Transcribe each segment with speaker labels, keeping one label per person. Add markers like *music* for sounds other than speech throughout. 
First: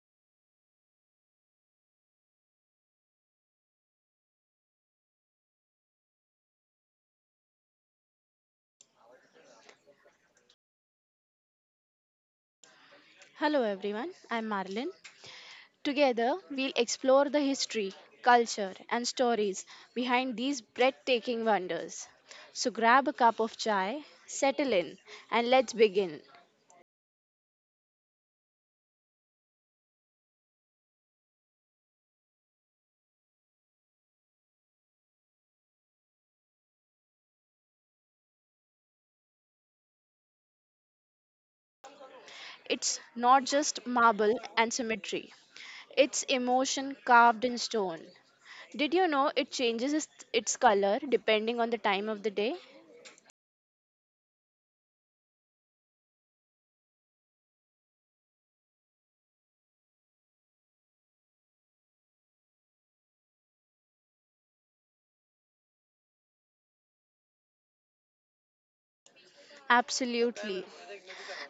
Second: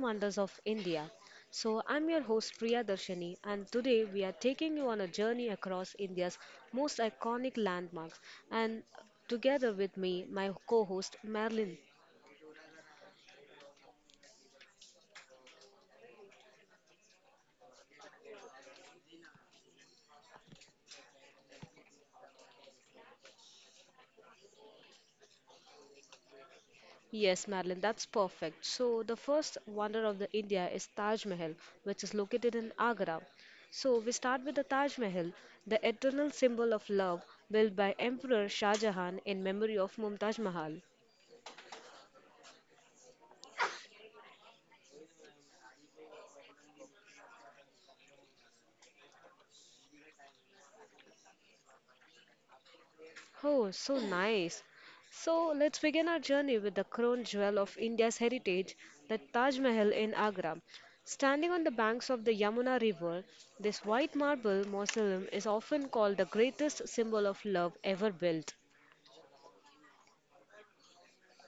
Speaker 1: Wonders of India. So I'm your host Priya Darshani, and today we are taking you on a journey across India's most iconic landmarks. And together with me, my co host Marilyn.
Speaker 2: Hello everyone, I'm Marlin. Together, we'll explore the history, culture, and stories behind these breathtaking wonders. So grab a cup of chai, settle in, and let's begin.
Speaker 1: Yes, Marilyn, that's perfect. So the first wonder of the India is Taj Mahal, which is located in Agra. So we start with the Taj Mahal, the eternal symbol of love built by Emperor Shah Jahan in memory of Mumtaz Mahal.
Speaker 2: It's not just marble and symmetry, it's emotion carved in stone. Did you know it changes its color depending on the time of the day?
Speaker 1: Oh, so nice. So let's begin our journey with the crown jewel of India's heritage, the Taj Mahal in Agra. Standing on the banks of the Yamuna River, this white marble mausoleum is often called the greatest symbol of love ever built.
Speaker 2: Absolutely.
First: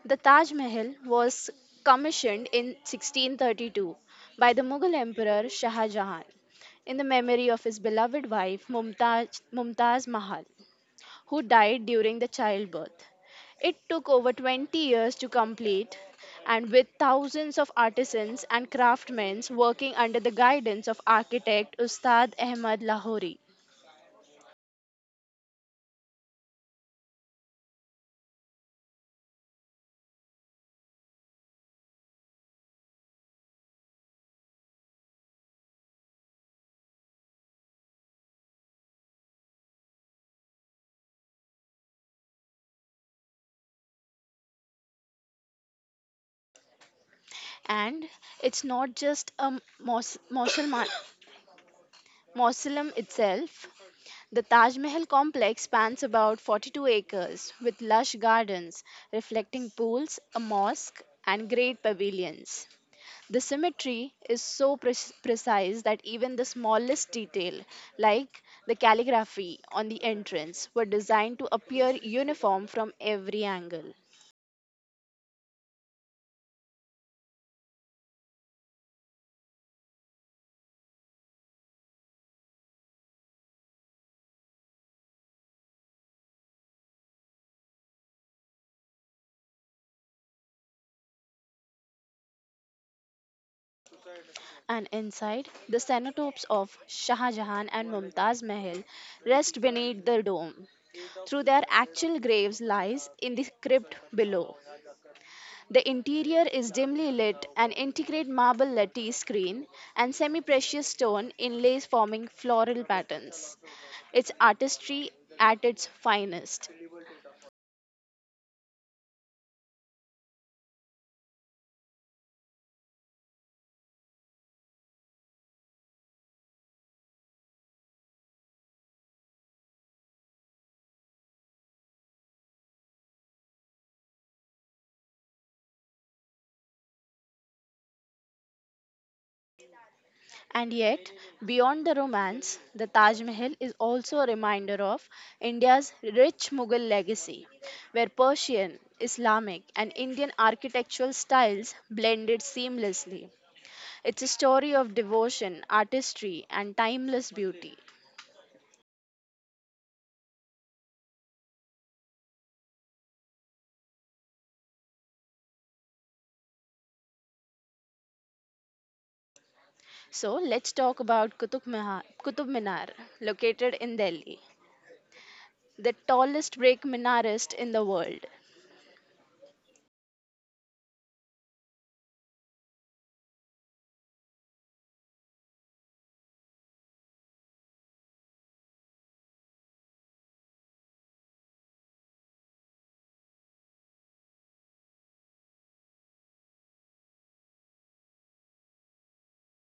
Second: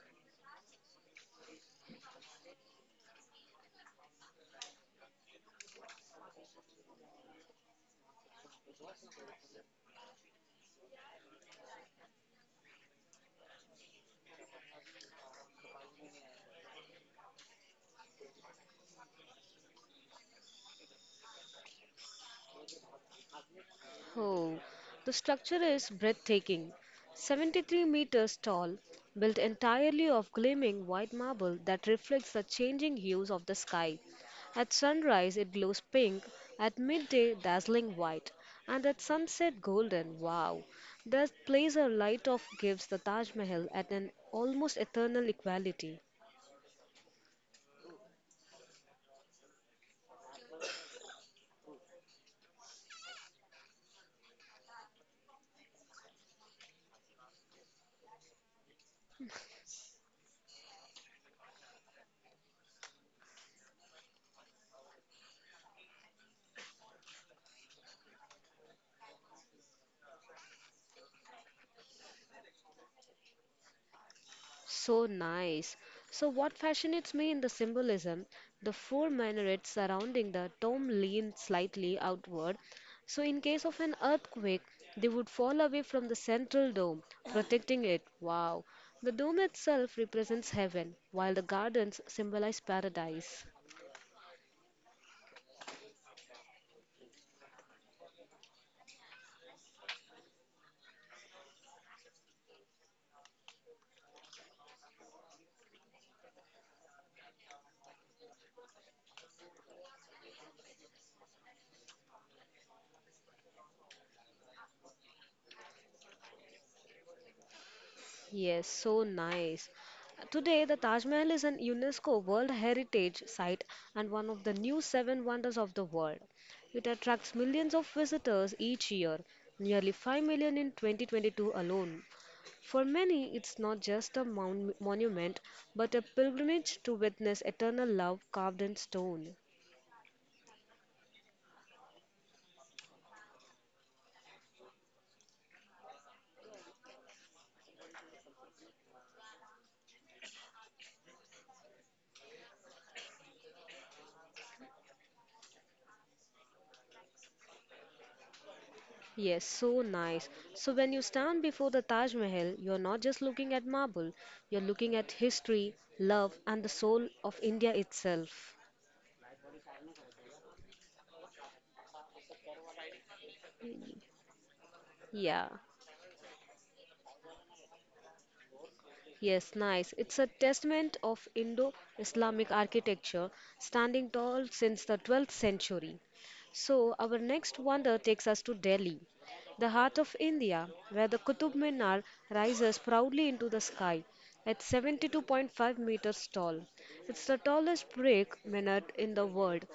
Speaker 2: The Taj Mahal was commissioned in 1632 by the Mughal Emperor Shah Jahan in the memory of his beloved wife Mumtaz Mahal, who died during the childbirth. It took over 20 years to complete, and with thousands of artisans and craftsmen working under the guidance of architect Ustad Ahmad Lahori.
Speaker 1: Oh, the structure is breathtaking. 73 meters tall, built entirely of gleaming white marble that reflects the changing hues of the sky. At sunrise, it glows pink, at midday, dazzling white, and at sunset, golden. Wow! That placer light off gives the Taj Mahal at an almost eternal equality.
Speaker 2: And it's not just a mausoleum *coughs* mausoleum itself. The Taj Mahal complex spans about 42 acres with lush gardens, reflecting pools, a mosque, and great pavilions. The symmetry is so precise that even the smallest detail, like the calligraphy on the entrance, were designed to appear uniform from every angle.
Speaker 1: So nice. So what fascinates me in the symbolism, the four minarets surrounding the tomb lean slightly outward. So in case of an earthquake, they would fall away from the central dome, protecting it. Wow. The dome itself represents heaven, while the gardens symbolize paradise.
Speaker 2: And inside, the cenotapes of Shah Jahan and Mumtaz Mahal rest beneath the dome through their actual graves lies in the crypt below. The interior is dimly lit, an intricate marble lattice screen, and semi precious stone inlays forming floral patterns. It's artistry at its finest.
Speaker 1: Yes, so nice. Today, the Taj Mahal is an UNESCO World Heritage Site and one of the new seven wonders of the world. It attracts millions of visitors each year, nearly 5 million in 2022 alone. For many, it's not just a monument, but a pilgrimage to witness eternal love carved in stone.
Speaker 2: And yet, beyond the romance, the Taj Mahal is also a reminder of India's rich Mughal legacy, where Persian, Islamic, and Indian architectural styles blended seamlessly. It's a story of devotion, artistry, and timeless beauty.
Speaker 1: Yes, so nice. So when you stand before the Taj Mahal, you're not just looking at marble, you're looking at history, love, and the soul of India itself.
Speaker 2: So let's talk about Qutub Minar, located in Delhi,
Speaker 1: Yeah.
Speaker 2: the tallest brick minarist in the world.
Speaker 1: Yes, nice. It's a testament of Indo Islamic architecture standing tall since the 12th century. So our next wonder takes us to Delhi, the heart of India, where the Qutub Minar rises proudly into the sky at 72.5 meters tall. It's the tallest brick minaret in the world,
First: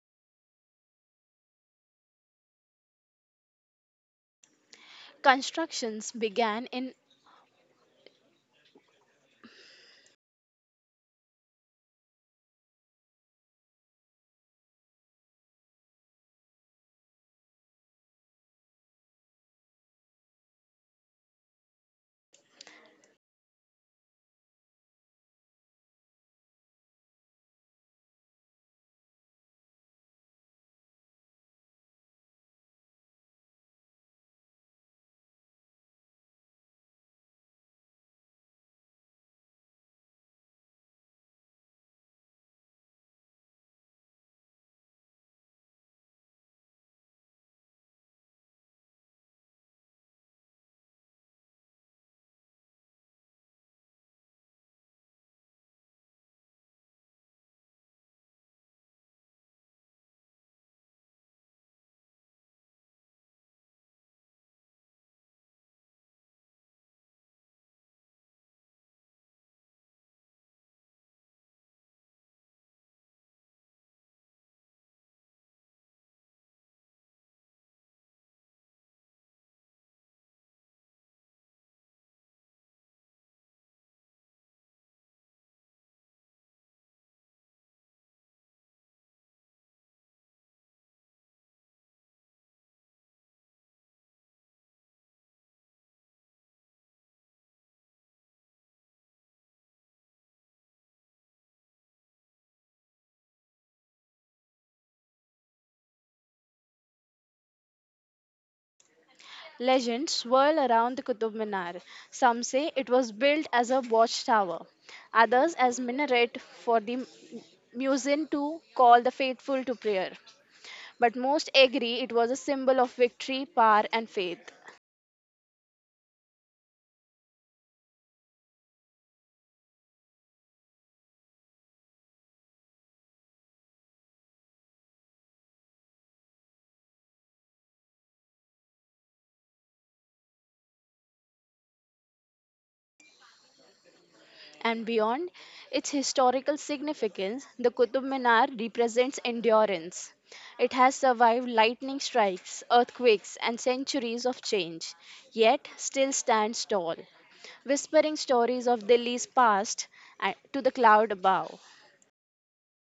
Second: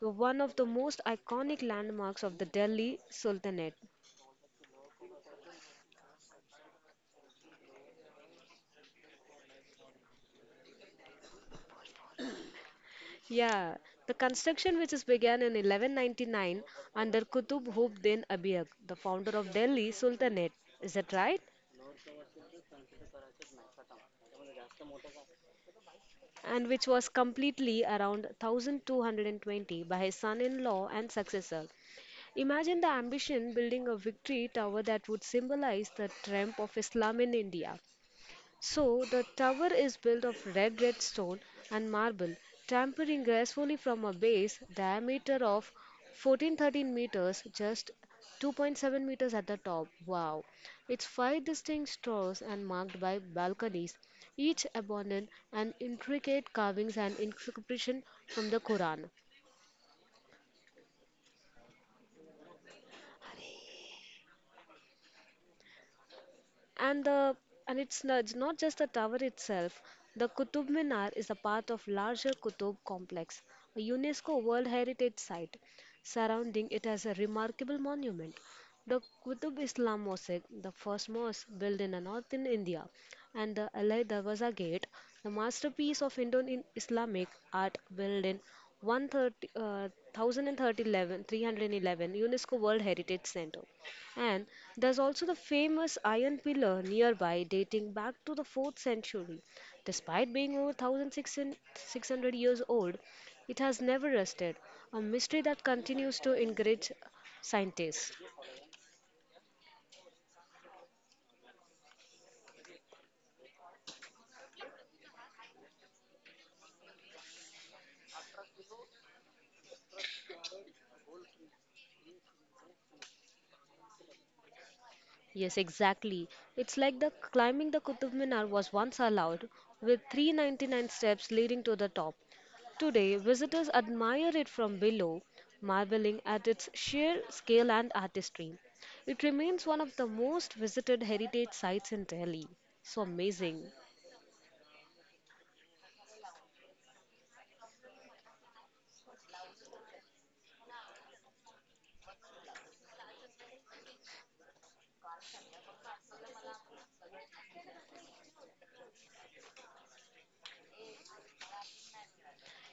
Speaker 1: one of the most iconic landmarks of the Delhi Sultanate.
Speaker 2: Constructions began in
Speaker 1: Yeah, the construction which is began in 1199 under Qutb Hub din Abiyak, the founder of Delhi Sultanate, is that right? And which was completely around 1220 by his son-in-law and successor. Imagine the ambition building a victory tower that would symbolize the triumph of Islam in India. So the tower is built of red stone and marble, tapering gracefully from a base diameter of 1413 meters, just 2.7 meters at the top. Wow! Its five distinct towers and marked by balconies, each adorned and intricate carvings and inscription from the Quran. And the and it's not just the tower itself. The Qutub Minar is a part of larger Qutub complex, a UNESCO World Heritage Site. Surrounding it has a remarkable monument. The Qutub Islam Mosque, the first mosque built in the northern India, and the Al Darwaza Gate, the masterpiece of Indo Islamic art built in 130, uh, 1011 UNESCO World Heritage Center. And there's also the famous iron pillar nearby dating back to the 4th century. Despite being over 1600 years old, it has never rusted, a mystery that continues to encourage scientists.
Speaker 2: legends swirl around the Qutub Minar. Some say it was built as a watchtower, others as minaret for the muezzin to call the faithful to prayer. But most agree it was a symbol of victory, power, and faith.
Speaker 1: Yes, exactly. It's like the climbing the Qutub Minar was once allowed, with 399 steps leading to the top. Today, visitors admire it from below, marveling at its sheer scale and artistry. It remains one of the most visited heritage sites in Delhi. So amazing.
Speaker 2: And beyond its historical significance, the Qutub Minar represents endurance. It has survived lightning strikes, earthquakes, and centuries of change, yet still stands tall, whispering stories of Delhi's past to the cloud above.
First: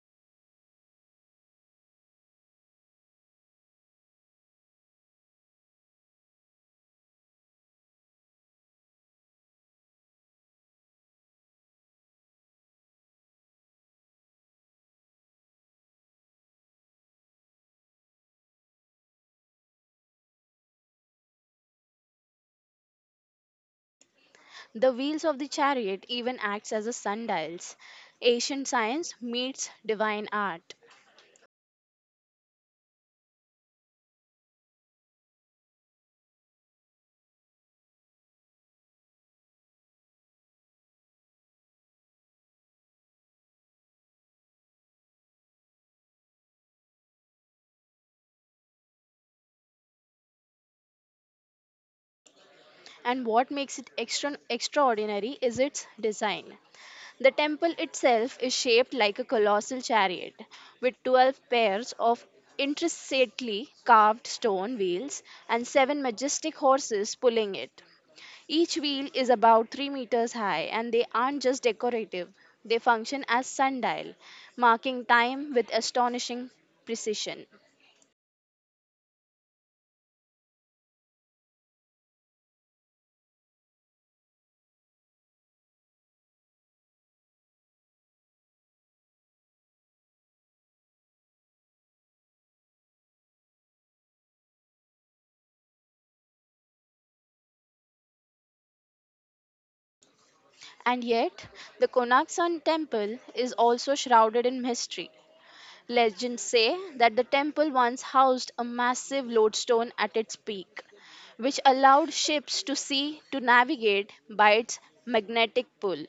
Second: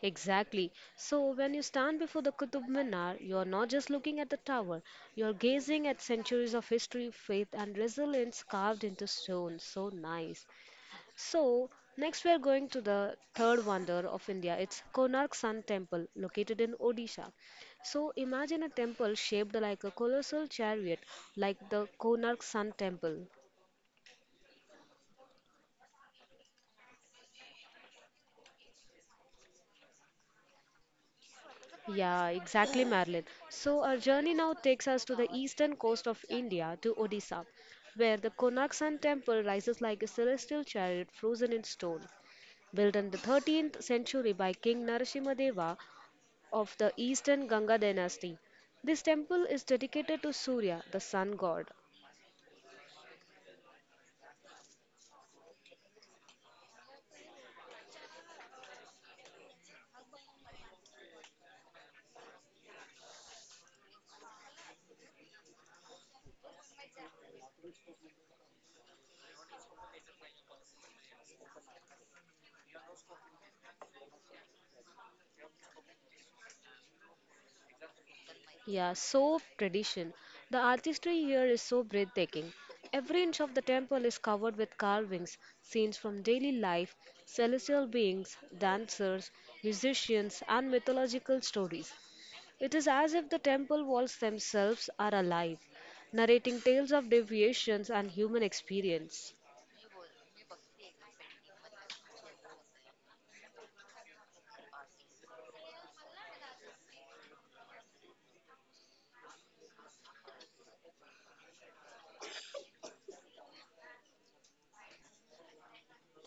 Speaker 1: Exactly. So when you stand before the Qutub Minar, you are not just looking at the tower, you are gazing at centuries of history, faith, and resilience carved into stone. So nice. So next we are going to the third wonder of India. It's Konark Sun Temple, located in Odisha. So imagine a temple shaped like a colossal chariot, like the Konark Sun Temple.
Speaker 2: The wheels of the chariot even acts as a sundials. Ancient science meets divine art.
Speaker 1: Yeah, exactly, Marilyn. So our journey now takes us to the eastern coast of India to Odisha, where the Konark Sun Temple rises like a celestial chariot frozen in stone. Built in the 13th century by King Narasimhadeva of the Eastern Ganga dynasty. This temple is dedicated to Surya, the sun god.
Speaker 2: And what makes it extraordinary is its design. The temple itself is shaped like a colossal chariot, with 12 pairs of intricately carved stone wheels and seven majestic horses pulling it. Each wheel is about 3 meters high, and they aren't just decorative, they function as sundial, marking time with astonishing precision.
Speaker 1: Yeah, so tradition. The artistry here is so breathtaking. Every inch of the temple is covered with carvings, scenes from daily life, celestial beings, dancers, musicians, and mythological stories. It is as if the temple walls themselves are alive, narrating tales of deviations and human experience.
Speaker 2: And yet, the Konak Sun temple is also shrouded in mystery. Legends say that the temple once housed a massive lodestone at its peak, which allowed ships to see to navigate by its magnetic pull.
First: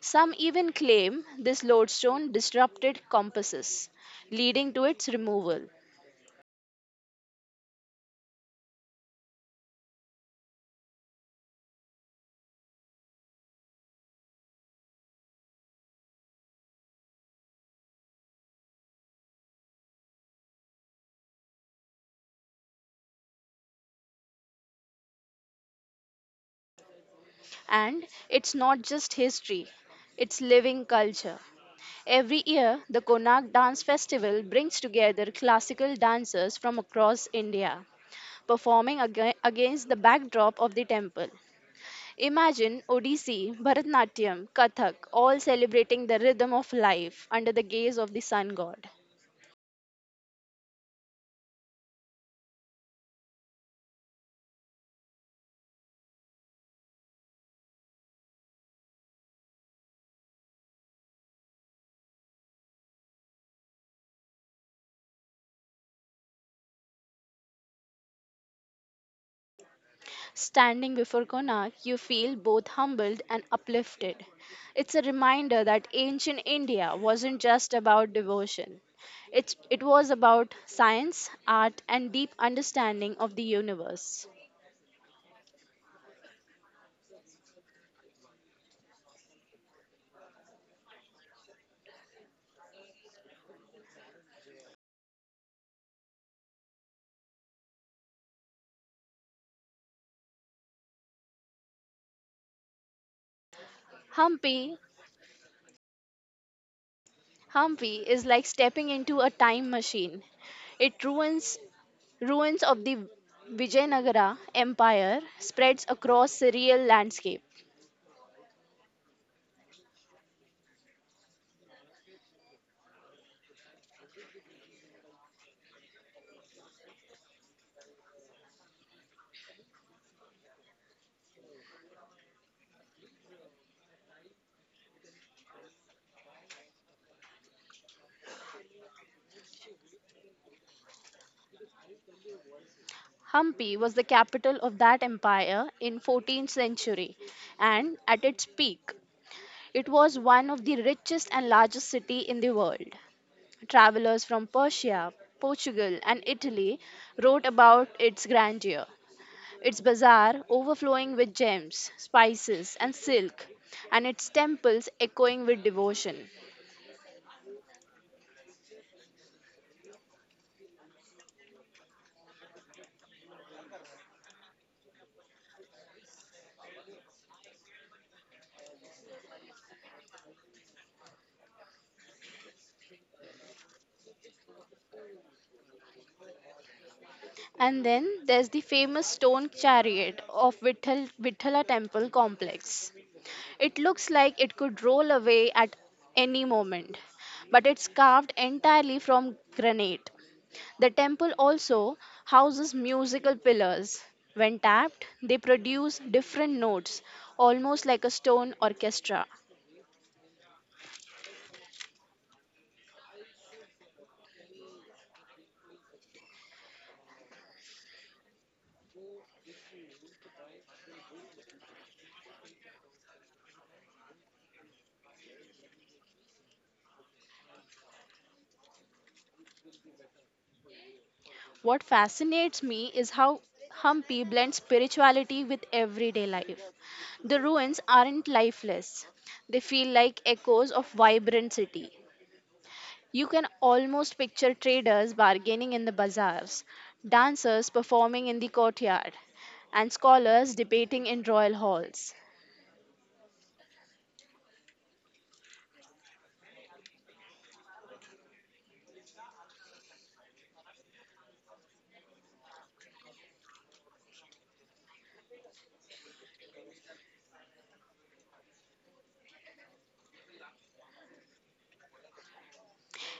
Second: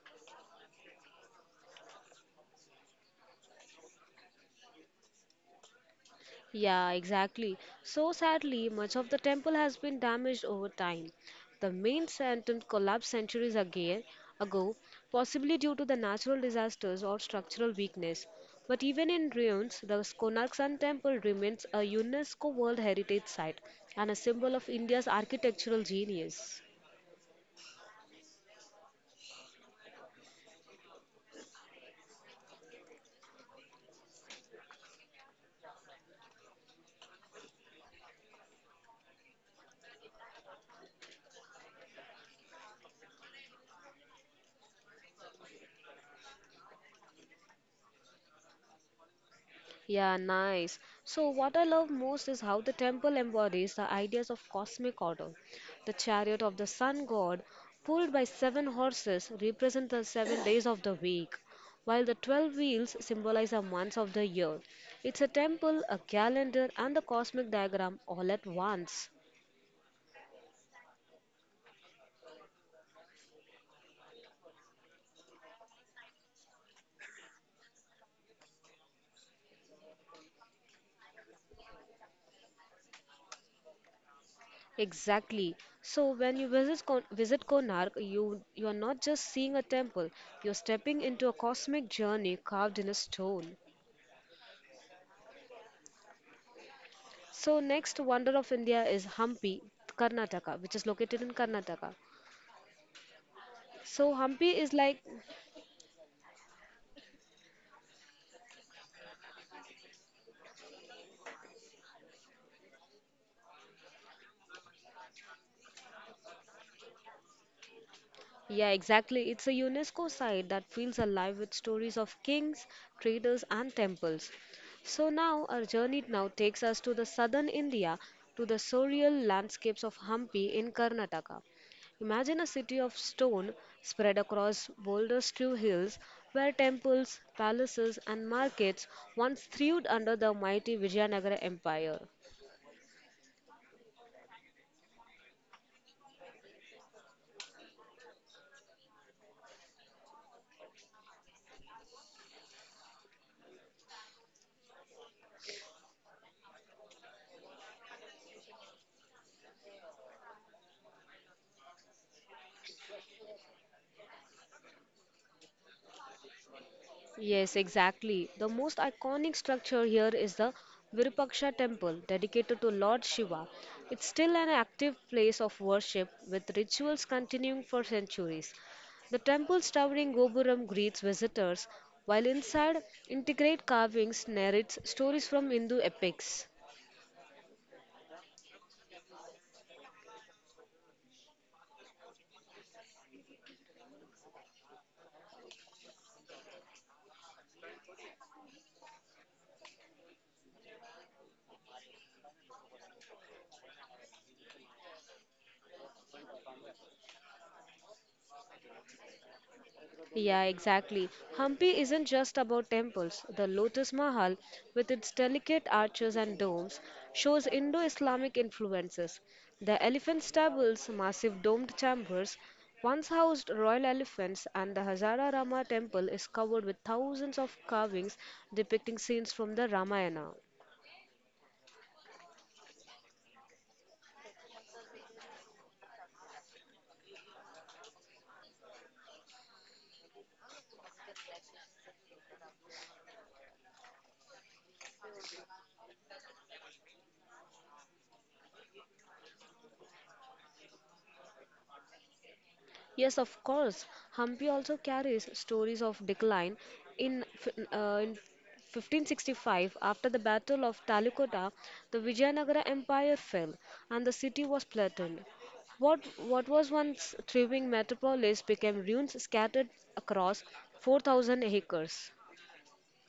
Speaker 2: Some even claim this lodestone disrupted compasses, leading to its removal.
Speaker 1: Yeah, exactly. So sadly, much of the temple has been damaged over time. The main sanctum collapsed centuries ago, possibly due to the natural disasters or structural weakness. But even in ruins, the Konark Sun Temple remains a UNESCO World Heritage Site and a symbol of India's architectural genius.
Speaker 2: And it's not just history, it's living culture. Every year, the Konak Dance Festival brings together classical dancers from across India, performing against the backdrop of the temple. Imagine Odissi, Bharatanatyam, Kathak, all celebrating the rhythm of life under the gaze of the sun god.
Speaker 1: Yeah, nice. So what I love most is how the temple embodies the ideas of cosmic order. The chariot of the sun god, pulled by seven horses, represent the 7 days of the week, while the 12 wheels symbolize the months of the year. It's a temple, a calendar, and the cosmic diagram all at once.
Speaker 2: Standing before Konark, you feel both humbled and uplifted. It's a reminder that ancient India wasn't just about devotion. It was about science, art, and deep understanding of the universe.
Speaker 1: Exactly. So when you visit Konark, you are not just seeing a temple. You're stepping into a cosmic journey carved in a stone. So next wonder of India is Hampi, Karnataka, which is located in Karnataka. So Hampi
Speaker 2: Hampi,
Speaker 1: is like.
Speaker 2: Hampi is like stepping into a time machine. It ruins of the Vijayanagara Empire spreads across the real landscape.
Speaker 1: Yeah, exactly. It's a UNESCO site that feels alive with stories of kings, traders, and temples. So now our journey now takes us to the southern India to the surreal landscapes of Hampi in Karnataka. Imagine a city of stone spread across boulder strewn hills where temples, palaces, and markets once thrived under the mighty Vijayanagara Empire.
Speaker 2: Hampi was the capital of that empire in 14th century and at its peak it was one of the richest and largest city in the world. Travelers from Persia, Portugal and Italy wrote about its grandeur. Its bazaar overflowing with gems, spices and silk and its temples echoing with devotion.
Speaker 1: Yes, exactly. The most iconic structure here is the Virupaksha temple dedicated to Lord Shiva. It's still an active place of worship with rituals continuing for centuries. The temple's towering gopuram greets visitors, while inside, intricate carvings narrates stories from Hindu epics.
Speaker 2: And then there's the famous stone chariot of Vithala temple complex. It looks like it could roll away at any moment, but it's carved entirely from granite. The temple also houses musical pillars. When tapped, they produce different notes, almost like a stone orchestra.
Speaker 1: Yeah, exactly. Hampi isn't just about temples. The Lotus Mahal, with its delicate arches and domes, shows Indo Islamic influences. The elephant stables, massive domed chambers, once housed royal elephants, and the Hazara Rama temple is covered with thousands of carvings depicting scenes from the Ramayana.
Speaker 2: What fascinates me is how Hampi blends spirituality with everyday life. The ruins aren't lifeless, they feel like echoes of vibrant city. You can almost picture traders bargaining in the bazaars, dancers performing in the courtyard, and scholars debating in royal halls.
Speaker 1: Yes, of course. Hampi also carries stories of decline. In, f- in 1565, after the Battle of Talikota, the Vijayanagara Empire fell and the city was flattened. What was once thriving metropolis became ruins scattered across 4,000 acres.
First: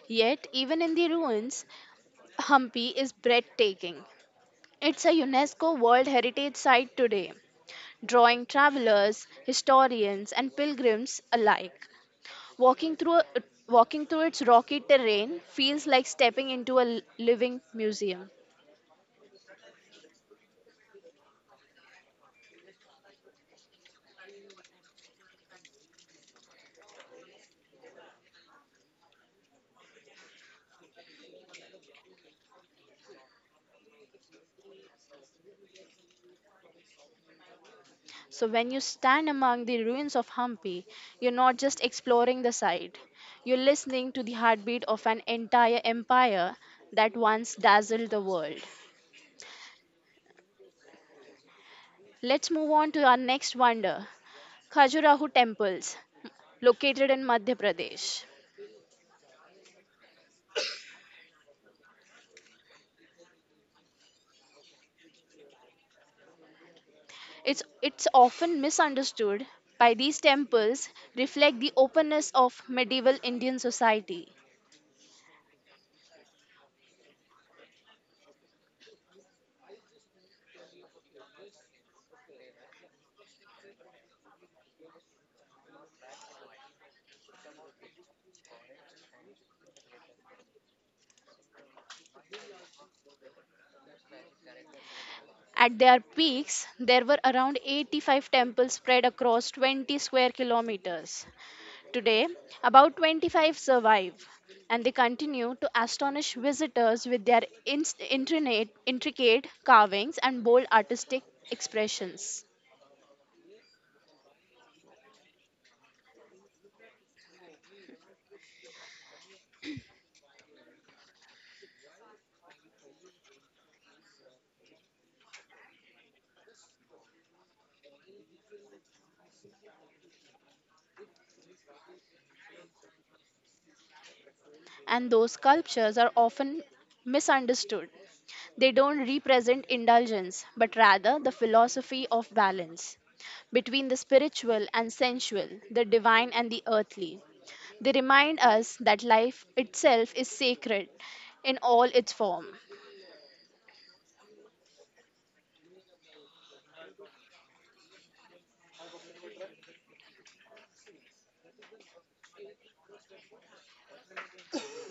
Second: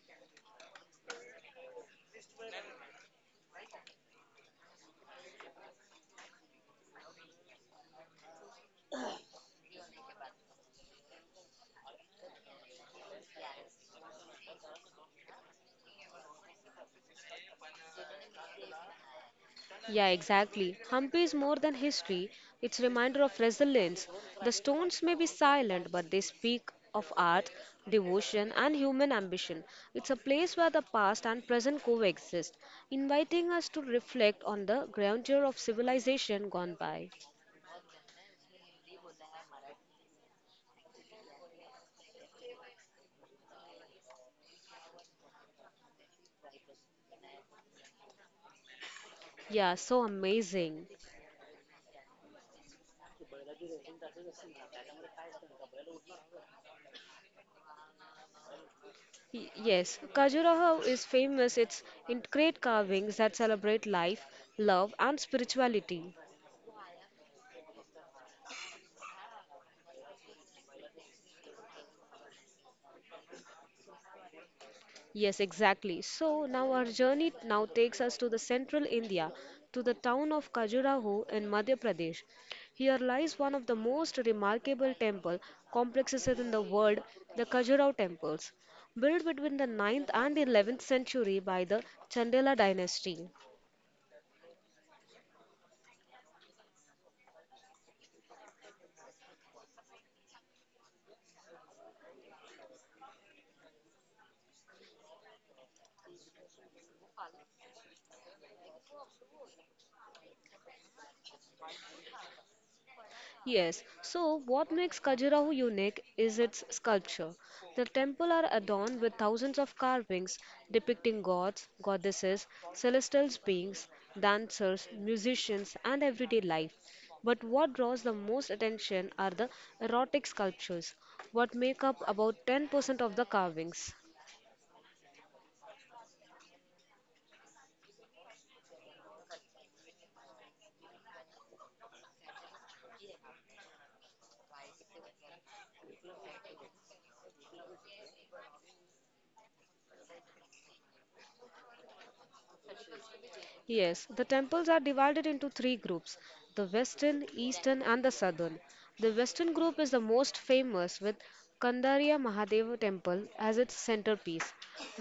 Speaker 2: Yet, even in the ruins, Hampi is breathtaking. It's a UNESCO World Heritage Site today, drawing travelers, historians, and pilgrims alike. Walking through, a- walking through its rocky terrain feels like stepping into a living museum.
Speaker 1: Yeah, exactly. Hampi is more than history. It's a reminder of resilience. The stones may be silent, but they speak of art, devotion, and human ambition. It's a place where the past and present coexist, inviting us to reflect on the grandeur of civilization gone by.
Speaker 2: So when you stand among the ruins of Hampi, you're not just exploring the site. You're listening to the heartbeat of an entire empire that once dazzled the world.
Speaker 1: Yeah, so amazing.
Speaker 2: Let's move on to our next wonder, Khajuraho temples, located in Madhya Pradesh.
Speaker 1: Yes, Khajuraho is famous. It's in great carvings that celebrate life, love, and spirituality.
Speaker 2: It's often misunderstood by these temples reflect the openness of medieval Indian society.
Speaker 1: Yes, exactly. So now our journey now takes us to the central India, to the town of Khajuraho in Madhya Pradesh. Here lies one of the most remarkable temple complexes in the world, the Khajuraho temples, built between the 9th and 11th century by the Chandela dynasty.
Speaker 2: At their peaks, there were around 85 temples spread across 20 square kilometers. Today, about 25 survive, and they continue to astonish visitors with their intricate carvings and bold artistic expressions.
Speaker 1: Yes, so what makes Khajuraho unique is its sculpture. The temple are adorned with thousands of carvings depicting gods, goddesses, celestial beings, dancers, musicians, and everyday life. But what draws the most attention are the erotic sculptures, what make up about 10% of the carvings.
Speaker 2: And those sculptures are often misunderstood. They don't represent indulgence, but rather the philosophy of balance between the spiritual and sensual, the divine and the earthly. They remind us that life itself is sacred in all its form.
Speaker 1: Yes, the temples are divided into three groups the western, eastern, and the southern. The western group is the most famous with Kandarya Mahadeva temple as its centerpiece.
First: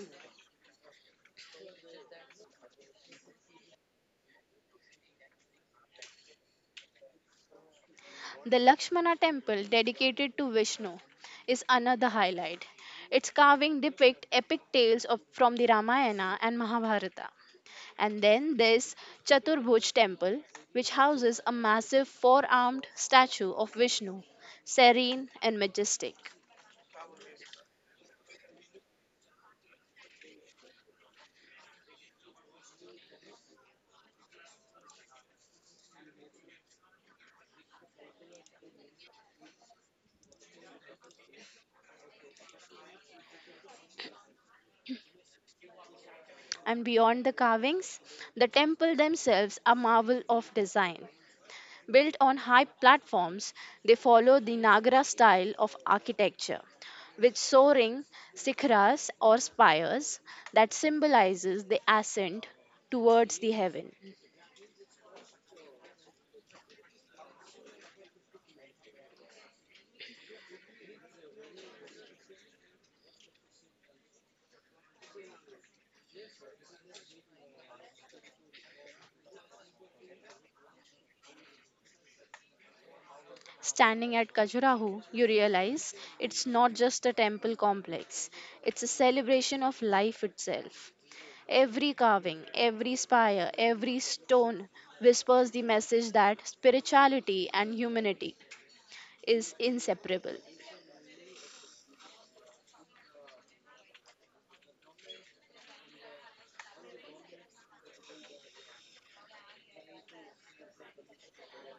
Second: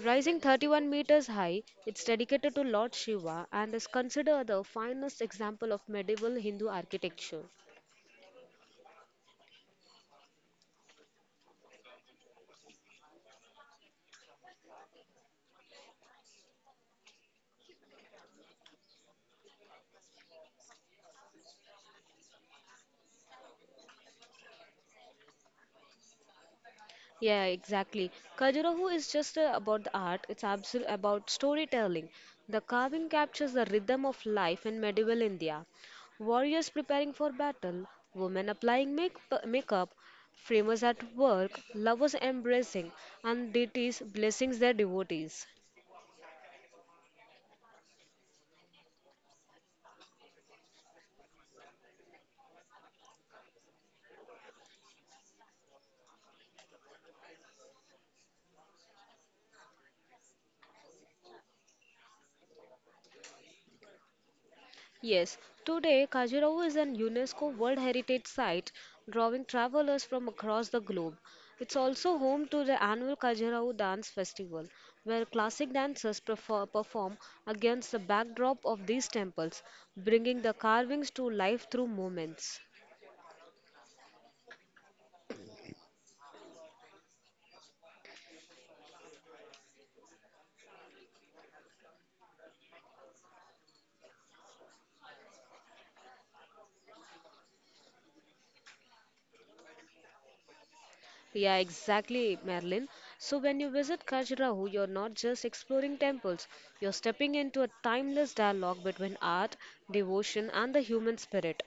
Speaker 1: Rising 31 meters high, it's dedicated to Lord Shiva and is considered the finest example of medieval Hindu architecture.
Speaker 2: The Lakshmana temple dedicated to Vishnu is another highlight. Its carving depict epic tales of, from the Ramayana and Mahabharata. And then there's Chaturbhuj temple which houses a massive four-armed statue of Vishnu, serene and majestic.
Speaker 1: Yeah, exactly. Kajurahu is just about the art, it's absolutely about storytelling. The carving captures the rhythm of life in medieval India. Warriors preparing for battle, women applying makeup, framers at work, lovers embracing, and deities blessings their devotees.
Speaker 2: And beyond the carvings, the temple themselves are marvel of design. Built on high platforms, they follow the Nagara style of architecture, with soaring sikharas or spires that symbolizes the ascent towards the heaven.
Speaker 1: Yes, today Khajuraho is an UNESCO World Heritage Site, drawing travelers from across the globe. It's also home to the annual Khajuraho Dance Festival, where classic dancers perform against the backdrop of these temples, bringing the carvings to life through movements.
Speaker 2: Standing at Khajuraho, you realize it's not just a temple complex, it's a celebration of life itself. Every carving, every spire, every stone whispers the message that spirituality and humanity is inseparable.
Speaker 1: Yeah, exactly, Marilyn. So when you visit Khajuraho, you're not just exploring temples, you're stepping into a timeless dialogue between art, devotion, and the human spirit.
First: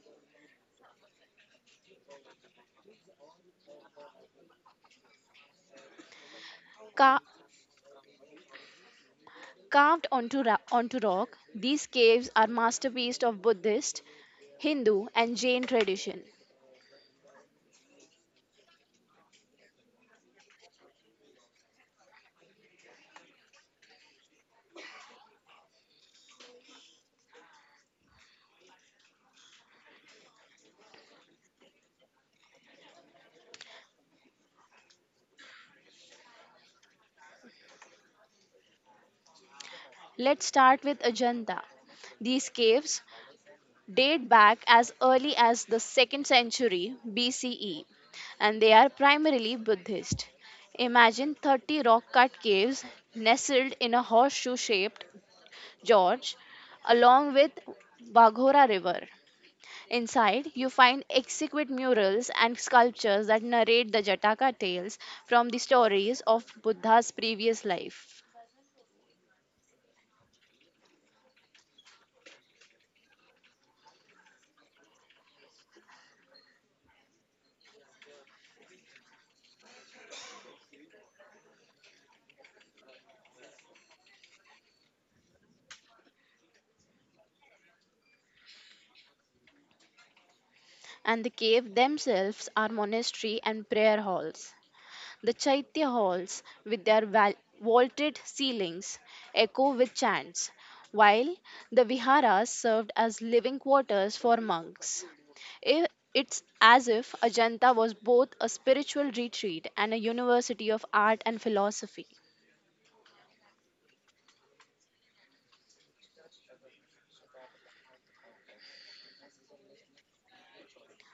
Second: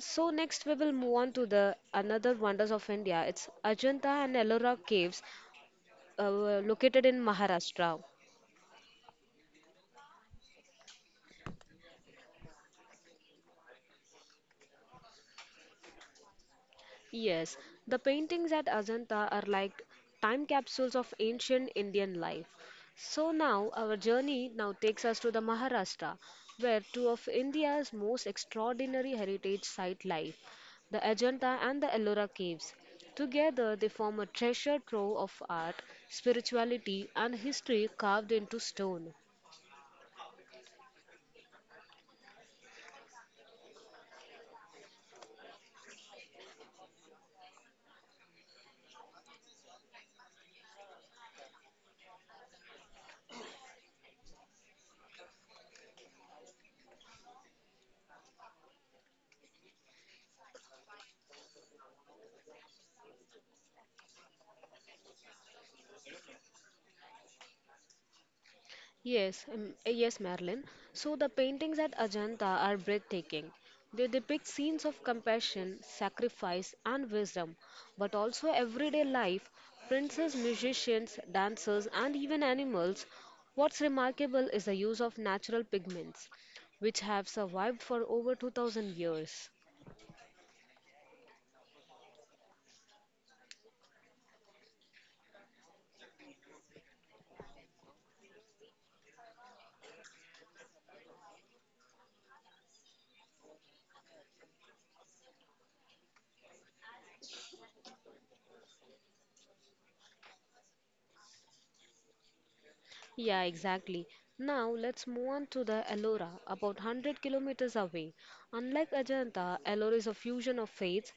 Speaker 1: So next we will move on to the another wonders of India. It's Ajanta and Ellora caves located
Speaker 2: Ka.
Speaker 1: in Maharashtra.
Speaker 2: Carved onto rock, these caves are masterpieces of Buddhist, Hindu, and Jain tradition.
Speaker 1: Yes, the paintings at Ajanta are like time capsules of ancient Indian life. So now our journey now takes us to the Maharashtra, where two of India's most extraordinary heritage site lie, the Ajanta and the Ellora caves. Together, they form a treasure trove of art, spirituality, and history carved into stone.
Speaker 2: Let's start with Ajanta. These caves date back as early as the 2nd century BCE and they are primarily Buddhist. Imagine 30 rock cut caves nestled in a horseshoe shaped gorge along with Baghora River. Inside, you find exquisite murals and sculptures that narrate the Jataka tales from the stories of Buddha's previous life.
Speaker 1: Yes, yes, Marilyn. So the paintings at Ajanta are breathtaking. They depict scenes of compassion, sacrifice, and wisdom, but also everyday life, princes, musicians, dancers, and even animals. What's remarkable is the use of natural pigments, which have survived for over 2000 years.
Speaker 2: And the cave themselves are monastery and prayer halls. The Chaitya halls, with their vaulted ceilings, echo with chants, while the viharas served as living quarters for monks. I- It's as if Ajanta was both a spiritual retreat and a university of art and philosophy.
Speaker 1: Yeah, exactly. Now let's move on to the Ellora, about 100 kilometers away. Unlike Ajanta, Ellora is a fusion of faiths:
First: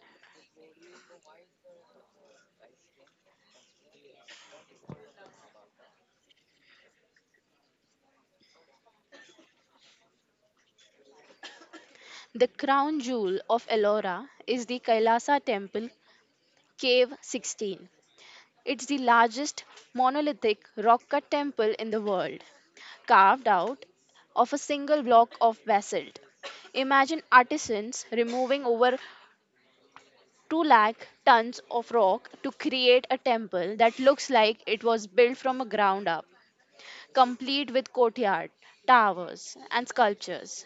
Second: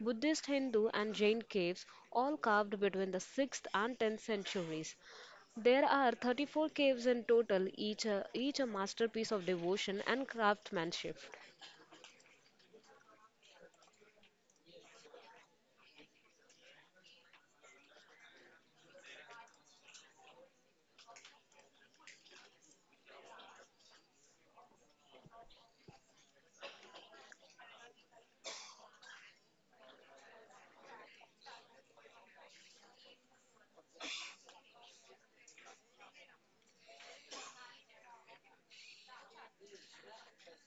Speaker 1: Buddhist, Hindu, and Jain caves, all carved between the 6th and 10th centuries. There are 34 caves in total, each a masterpiece of devotion and craftsmanship.
Speaker 2: The crown jewel of Ellora is the Kailasa Temple, Cave 16. It's the largest monolithic rock cut temple in the world, carved out of a single block of basalt. Imagine artisans removing over 2 lakh tons of rock to create a temple that looks like it was built from a ground up, complete with courtyard, towers, and sculptures.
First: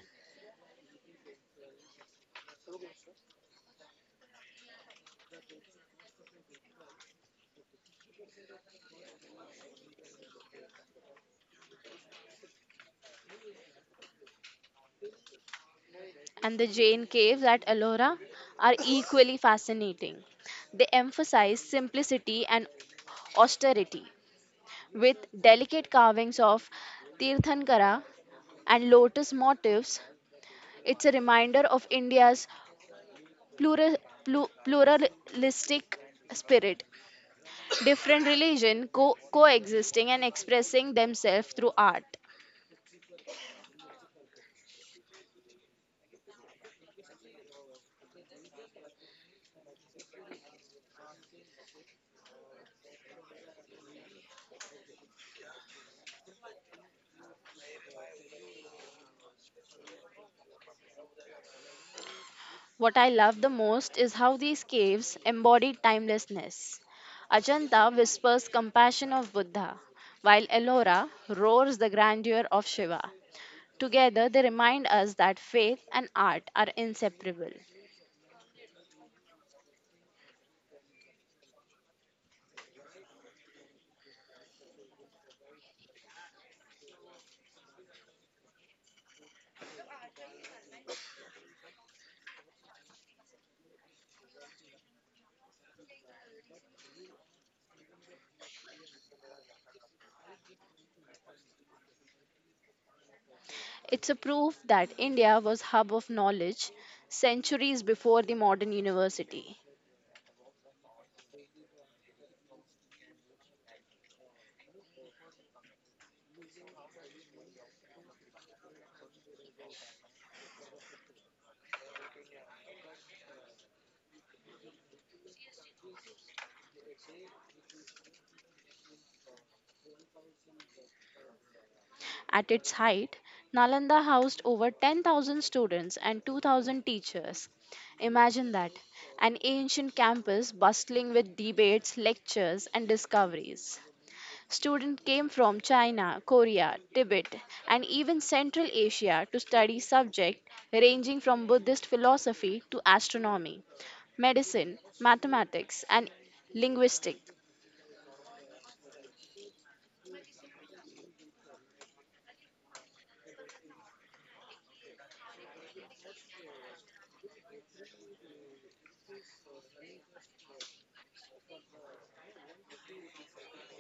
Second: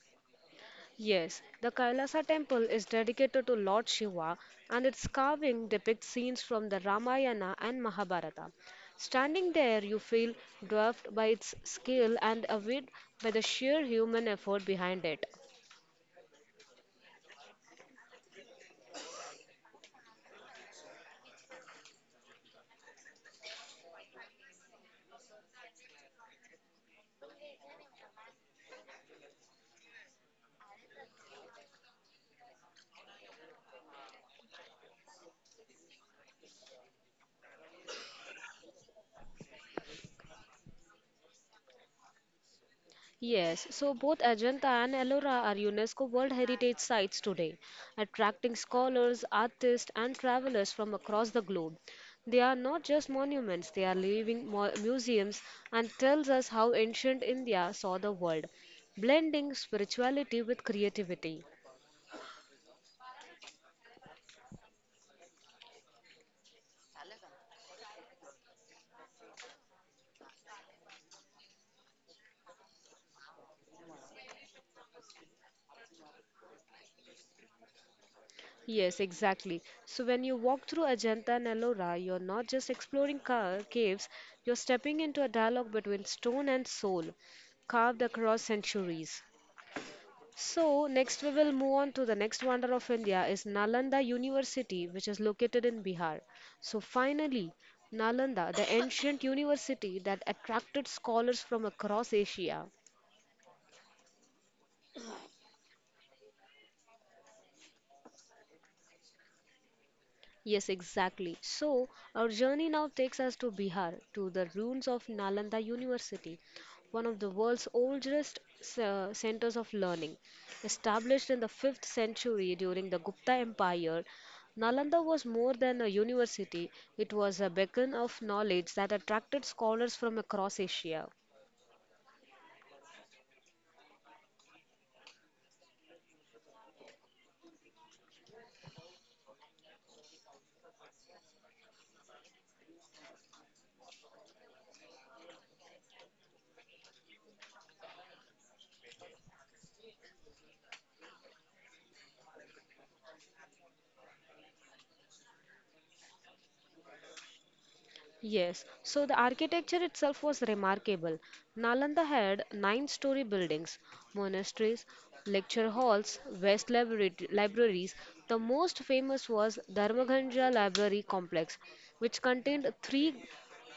Speaker 1: Yes, the Kailasa temple is dedicated to Lord Shiva, and its carving depicts scenes from the Ramayana and Mahabharata. Standing there, you feel dwarfed by its scale and awed by the sheer human effort behind it.
Speaker 2: And the Jain caves at Ellora are equally fascinating. They emphasize simplicity and austerity, with delicate carvings of Tirthankara and lotus motifs. It's a reminder of India's plural, pluralistic spirit, different religion coexisting and expressing themselves through art.
Speaker 1: Yes, so both Ajanta and Ellora are UNESCO World Heritage Sites today, attracting scholars, artists, and travelers from across the globe. They are not just monuments, they are living museums and tells us how ancient India saw the world, blending spirituality with creativity.
Speaker 2: What I love the most is how these caves embody timelessness. Ajanta whispers compassion of Buddha, while Ellora roars the grandeur of Shiva. Together, they remind us that faith and art are inseparable.
Speaker 1: Yes, exactly. So when you walk through Ajanta and Ellora, you're not just exploring caves, you're stepping into a dialogue between stone and soul, carved across centuries. So next we will move on to the next wonder of India is Nalanda University, which is located in Bihar. So finally, Nalanda, the ancient university that attracted scholars from across Asia.
Speaker 2: It's a proof that India was hub of knowledge centuries before the modern university.
Speaker 1: Yes, exactly. So, our journey now takes us to Bihar, to the ruins of Nalanda University, one of the world's oldest centers of learning. Established in the 5th century during the Gupta Empire, Nalanda was more than a university, it was a beacon of knowledge that attracted scholars from across Asia.
Speaker 2: At its height, Nalanda housed over 10,000 students and 2,000 teachers. Imagine that an ancient campus bustling with debates, lectures, and discoveries. Students came from China, Korea, Tibet, and even Central Asia to study subjects ranging from Buddhist philosophy to astronomy, medicine, mathematics, and linguistics.
Speaker 1: Yes, so the architecture itself was remarkable. Nalanda had 9-story buildings, monasteries, lecture halls, vast libraries. The most famous was Dharmaganja Library Complex, which contained three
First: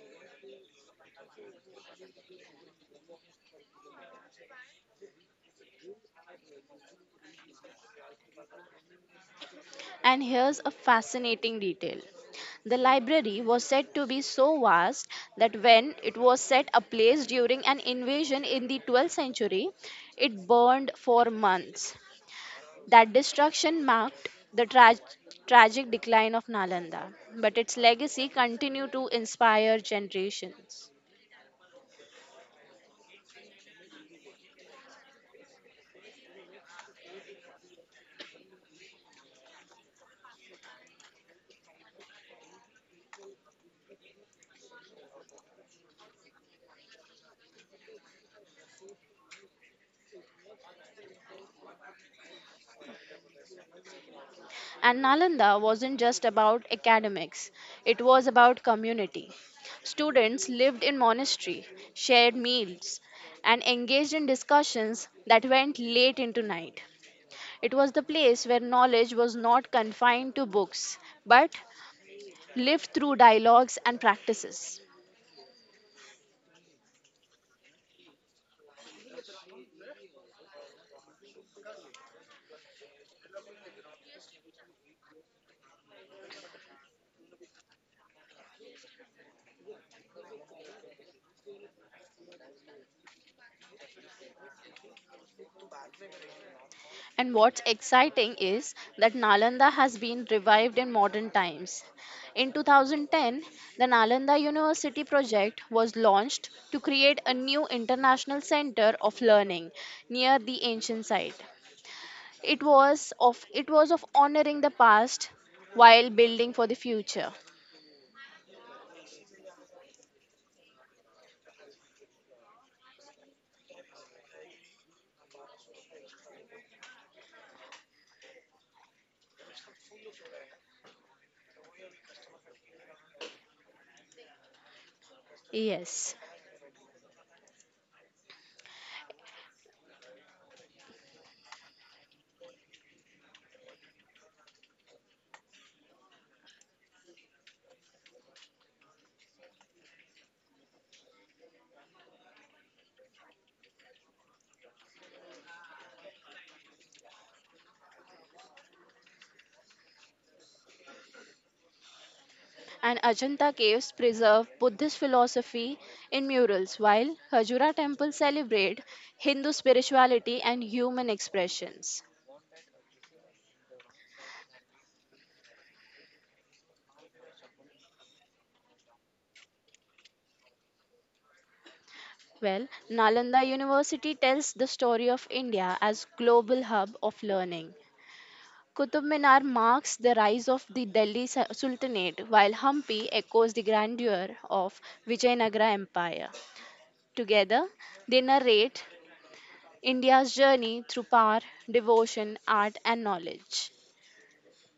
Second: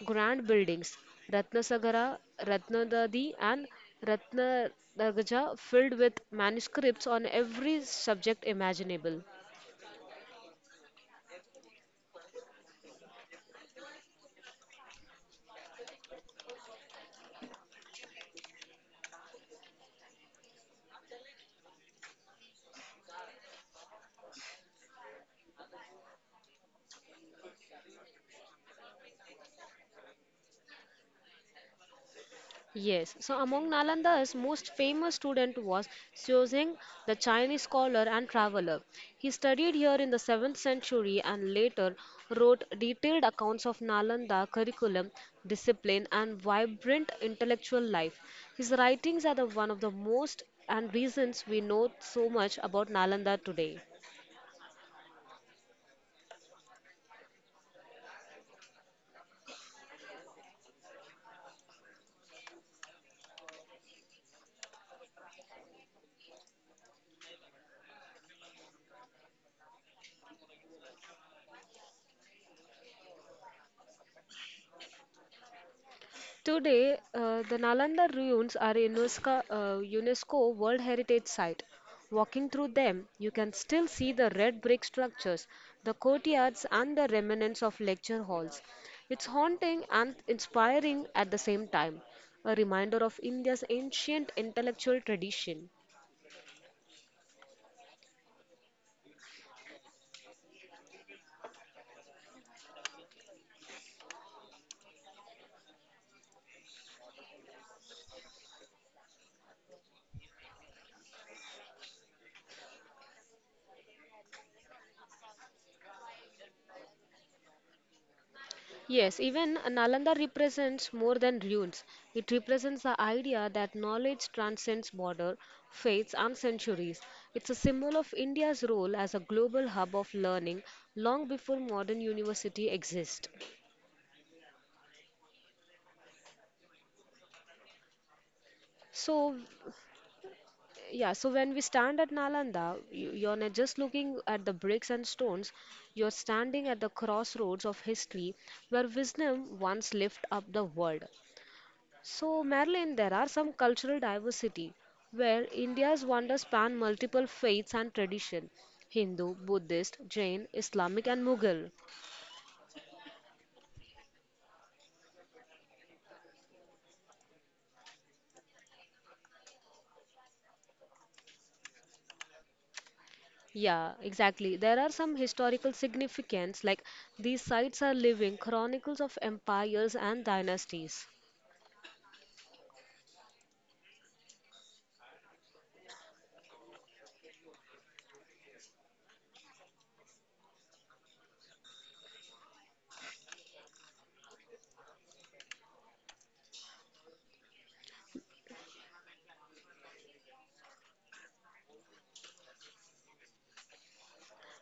Speaker 1: grand buildings: Ratnasagara, Ratnadadi, and Ratnadagaja, filled with manuscripts on every subject imaginable.
Speaker 2: And here's a fascinating detail. The library was said to be so vast that when it was set ablaze during an invasion in the 12th century, it burned for months. That destruction marked the tragic decline of Nalanda, but its legacy continued to inspire generations.
Speaker 1: Yes, so among Nalanda's most famous student was Xuezeng, the Chinese scholar and traveler. He studied here in the 7th century and later wrote detailed accounts of Nalanda curriculum, discipline, and vibrant intellectual life. His writings are the one of the most and reasons we know so much about Nalanda today.
Speaker 2: And Nalanda wasn't just about academics, it was about community. Students lived in monastery, shared meals, and engaged in discussions that went late into night. It was the place where knowledge was not confined to books, but lived through dialogues and practices.
Speaker 1: Today, the Nalanda ruins are a UNESCO World Heritage Site. Walking through them, you can still see the red brick structures, the courtyards, and the remnants of lecture halls. It's haunting and inspiring at the same time, a reminder of India's ancient intellectual tradition.
Speaker 2: And what's exciting is that Nalanda has been revived in modern times. In 2010, the Nalanda University project was launched to create a new international center of learning near the ancient site. It was of honoring the past while building for the future.
Speaker 1: Yes, even Nalanda represents more than ruins. It represents the idea that knowledge transcends border, faiths, and centuries. It's a symbol of India's role as a global hub of learning long before modern university exist.
Speaker 2: Yes.
Speaker 1: So, yeah, so when we stand at Nalanda, you're not just looking at the bricks and stones, you're standing at the crossroads of history where wisdom once lived up the world. So, Marilyn, there are some cultural diversity where India's wonders span multiple faiths and tradition: Hindu, Buddhist, Jain, Islamic, and Mughal.
Speaker 2: And Ajanta caves preserve Buddhist philosophy in murals, while Khajura temples celebrate Hindu spirituality and human expressions.
Speaker 1: Yeah, exactly. There are some historical significance, like these sites are living chronicles of empires and dynasties.
Speaker 2: Well, Nalanda University tells the story of India as global hub of learning. Qutub Minar marks the rise of the Sultanate, while Hampi echoes the grandeur of Vijayanagara Empire. Together, they narrate India's journey through power, devotion, art, and knowledge.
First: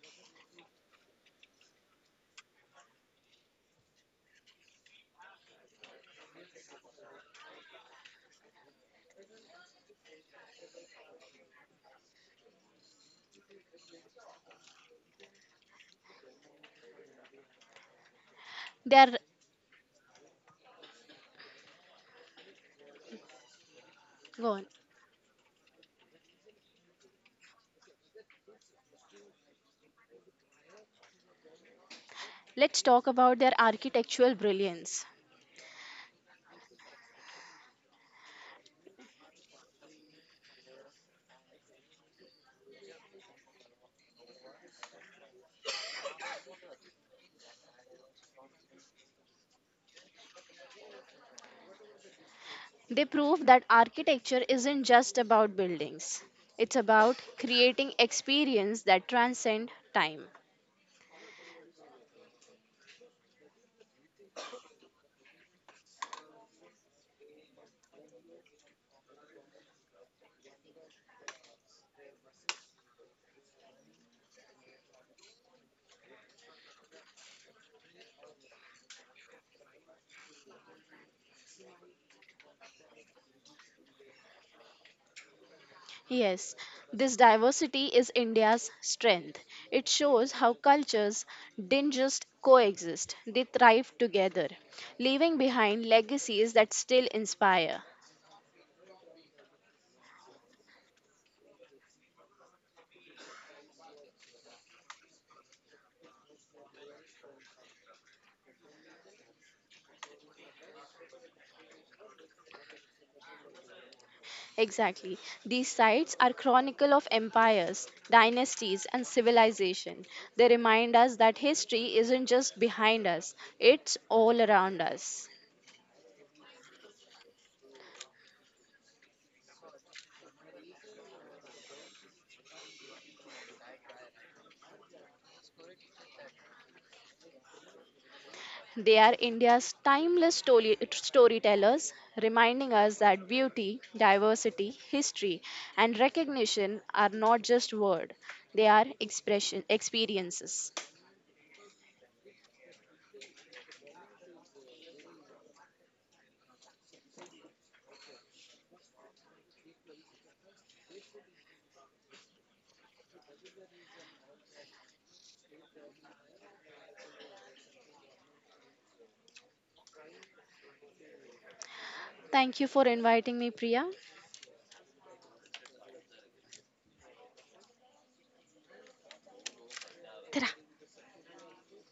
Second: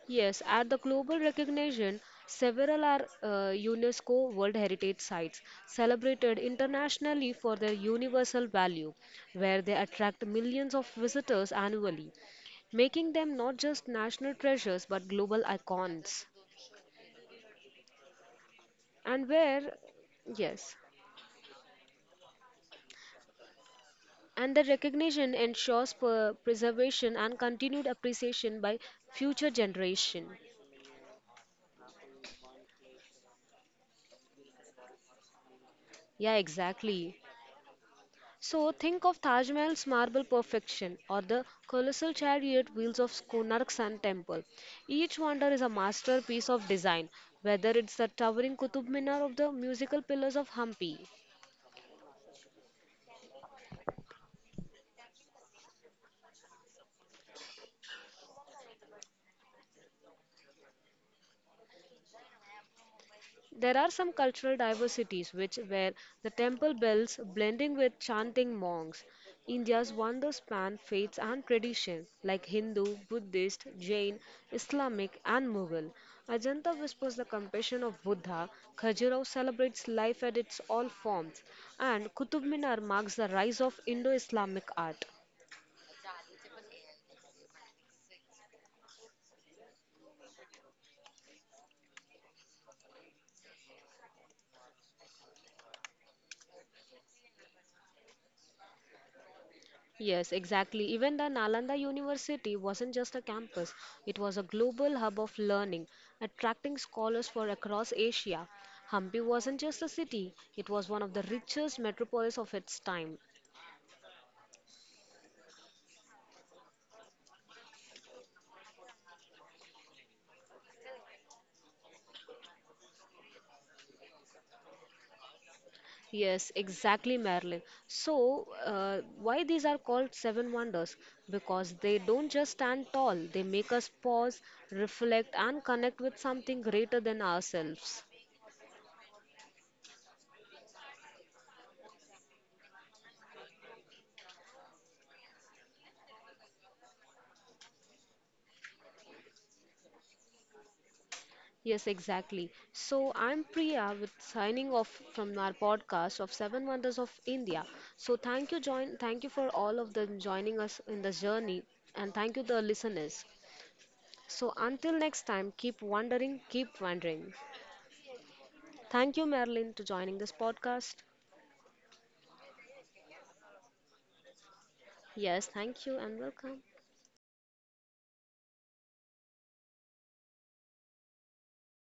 Speaker 1: Yes, at the global recognition, several are UNESCO World Heritage Sites, celebrated internationally for their universal value, where they attract millions of visitors annually, making them not just national treasures but global icons. And
Speaker 2: They're
Speaker 1: where, yes, and the
Speaker 2: gone.
Speaker 1: recognition ensures preservation and continued appreciation by future generation.
Speaker 2: Let's talk about their architectural brilliance.
Speaker 1: Yeah, exactly. So think of Taj Mahal's marble perfection or the colossal chariot wheels of Konark Sun Temple. Each wonder is a masterpiece of design, whether it's the towering Qutub Minar or the musical pillars of Hampi.
Speaker 2: They prove that architecture isn't just about buildings. It's about creating experience that transcend time.
Speaker 1: There are some cultural diversities which were the temple bells blending with chanting monks, India's wonders span faiths and tradition like Hindu, Buddhist, Jain, Islamic and Mughal. Ajanta whispers the compassion of Buddha, Khajuraho celebrates life at its all forms, and Qutub Minar marks the rise of Indo-Islamic art.
Speaker 2: Yes, this diversity is India's strength. It shows how cultures didn't just coexist, they thrived together, leaving behind legacies that still inspire.
Speaker 1: Yes, exactly. Even the Nalanda University wasn't just a campus, it was a global hub of learning, attracting scholars from across Asia. Hampi wasn't just a city, it was one of the richest metropolis of its time.
Speaker 2: Exactly. These sites are chronicle of empires, dynasties, and civilization. They remind us that history isn't just behind us, it's all around us.
Speaker 1: Yes, exactly, Marilyn. So, why these are called seven wonders? Because they don't just stand tall, they make us pause, reflect, and connect with something greater than ourselves.
Speaker 2: They are India's storytellers, reminding us that beauty, diversity, history, and recognition are not just words, they are expression experiences.
Speaker 1: Yes, exactly. So I'm Priya with signing off from our podcast of Seven Wonders of India. So thank you, join thank you for all of them joining us in the journey, and thank you the listeners. So until next time, keep wondering, keep wondering. Thank you, Marilyn, to joining this podcast.
Speaker 2: Thank you for inviting me, Priya.
Speaker 1: Yes, thank you and welcome.
Speaker 2: Tada.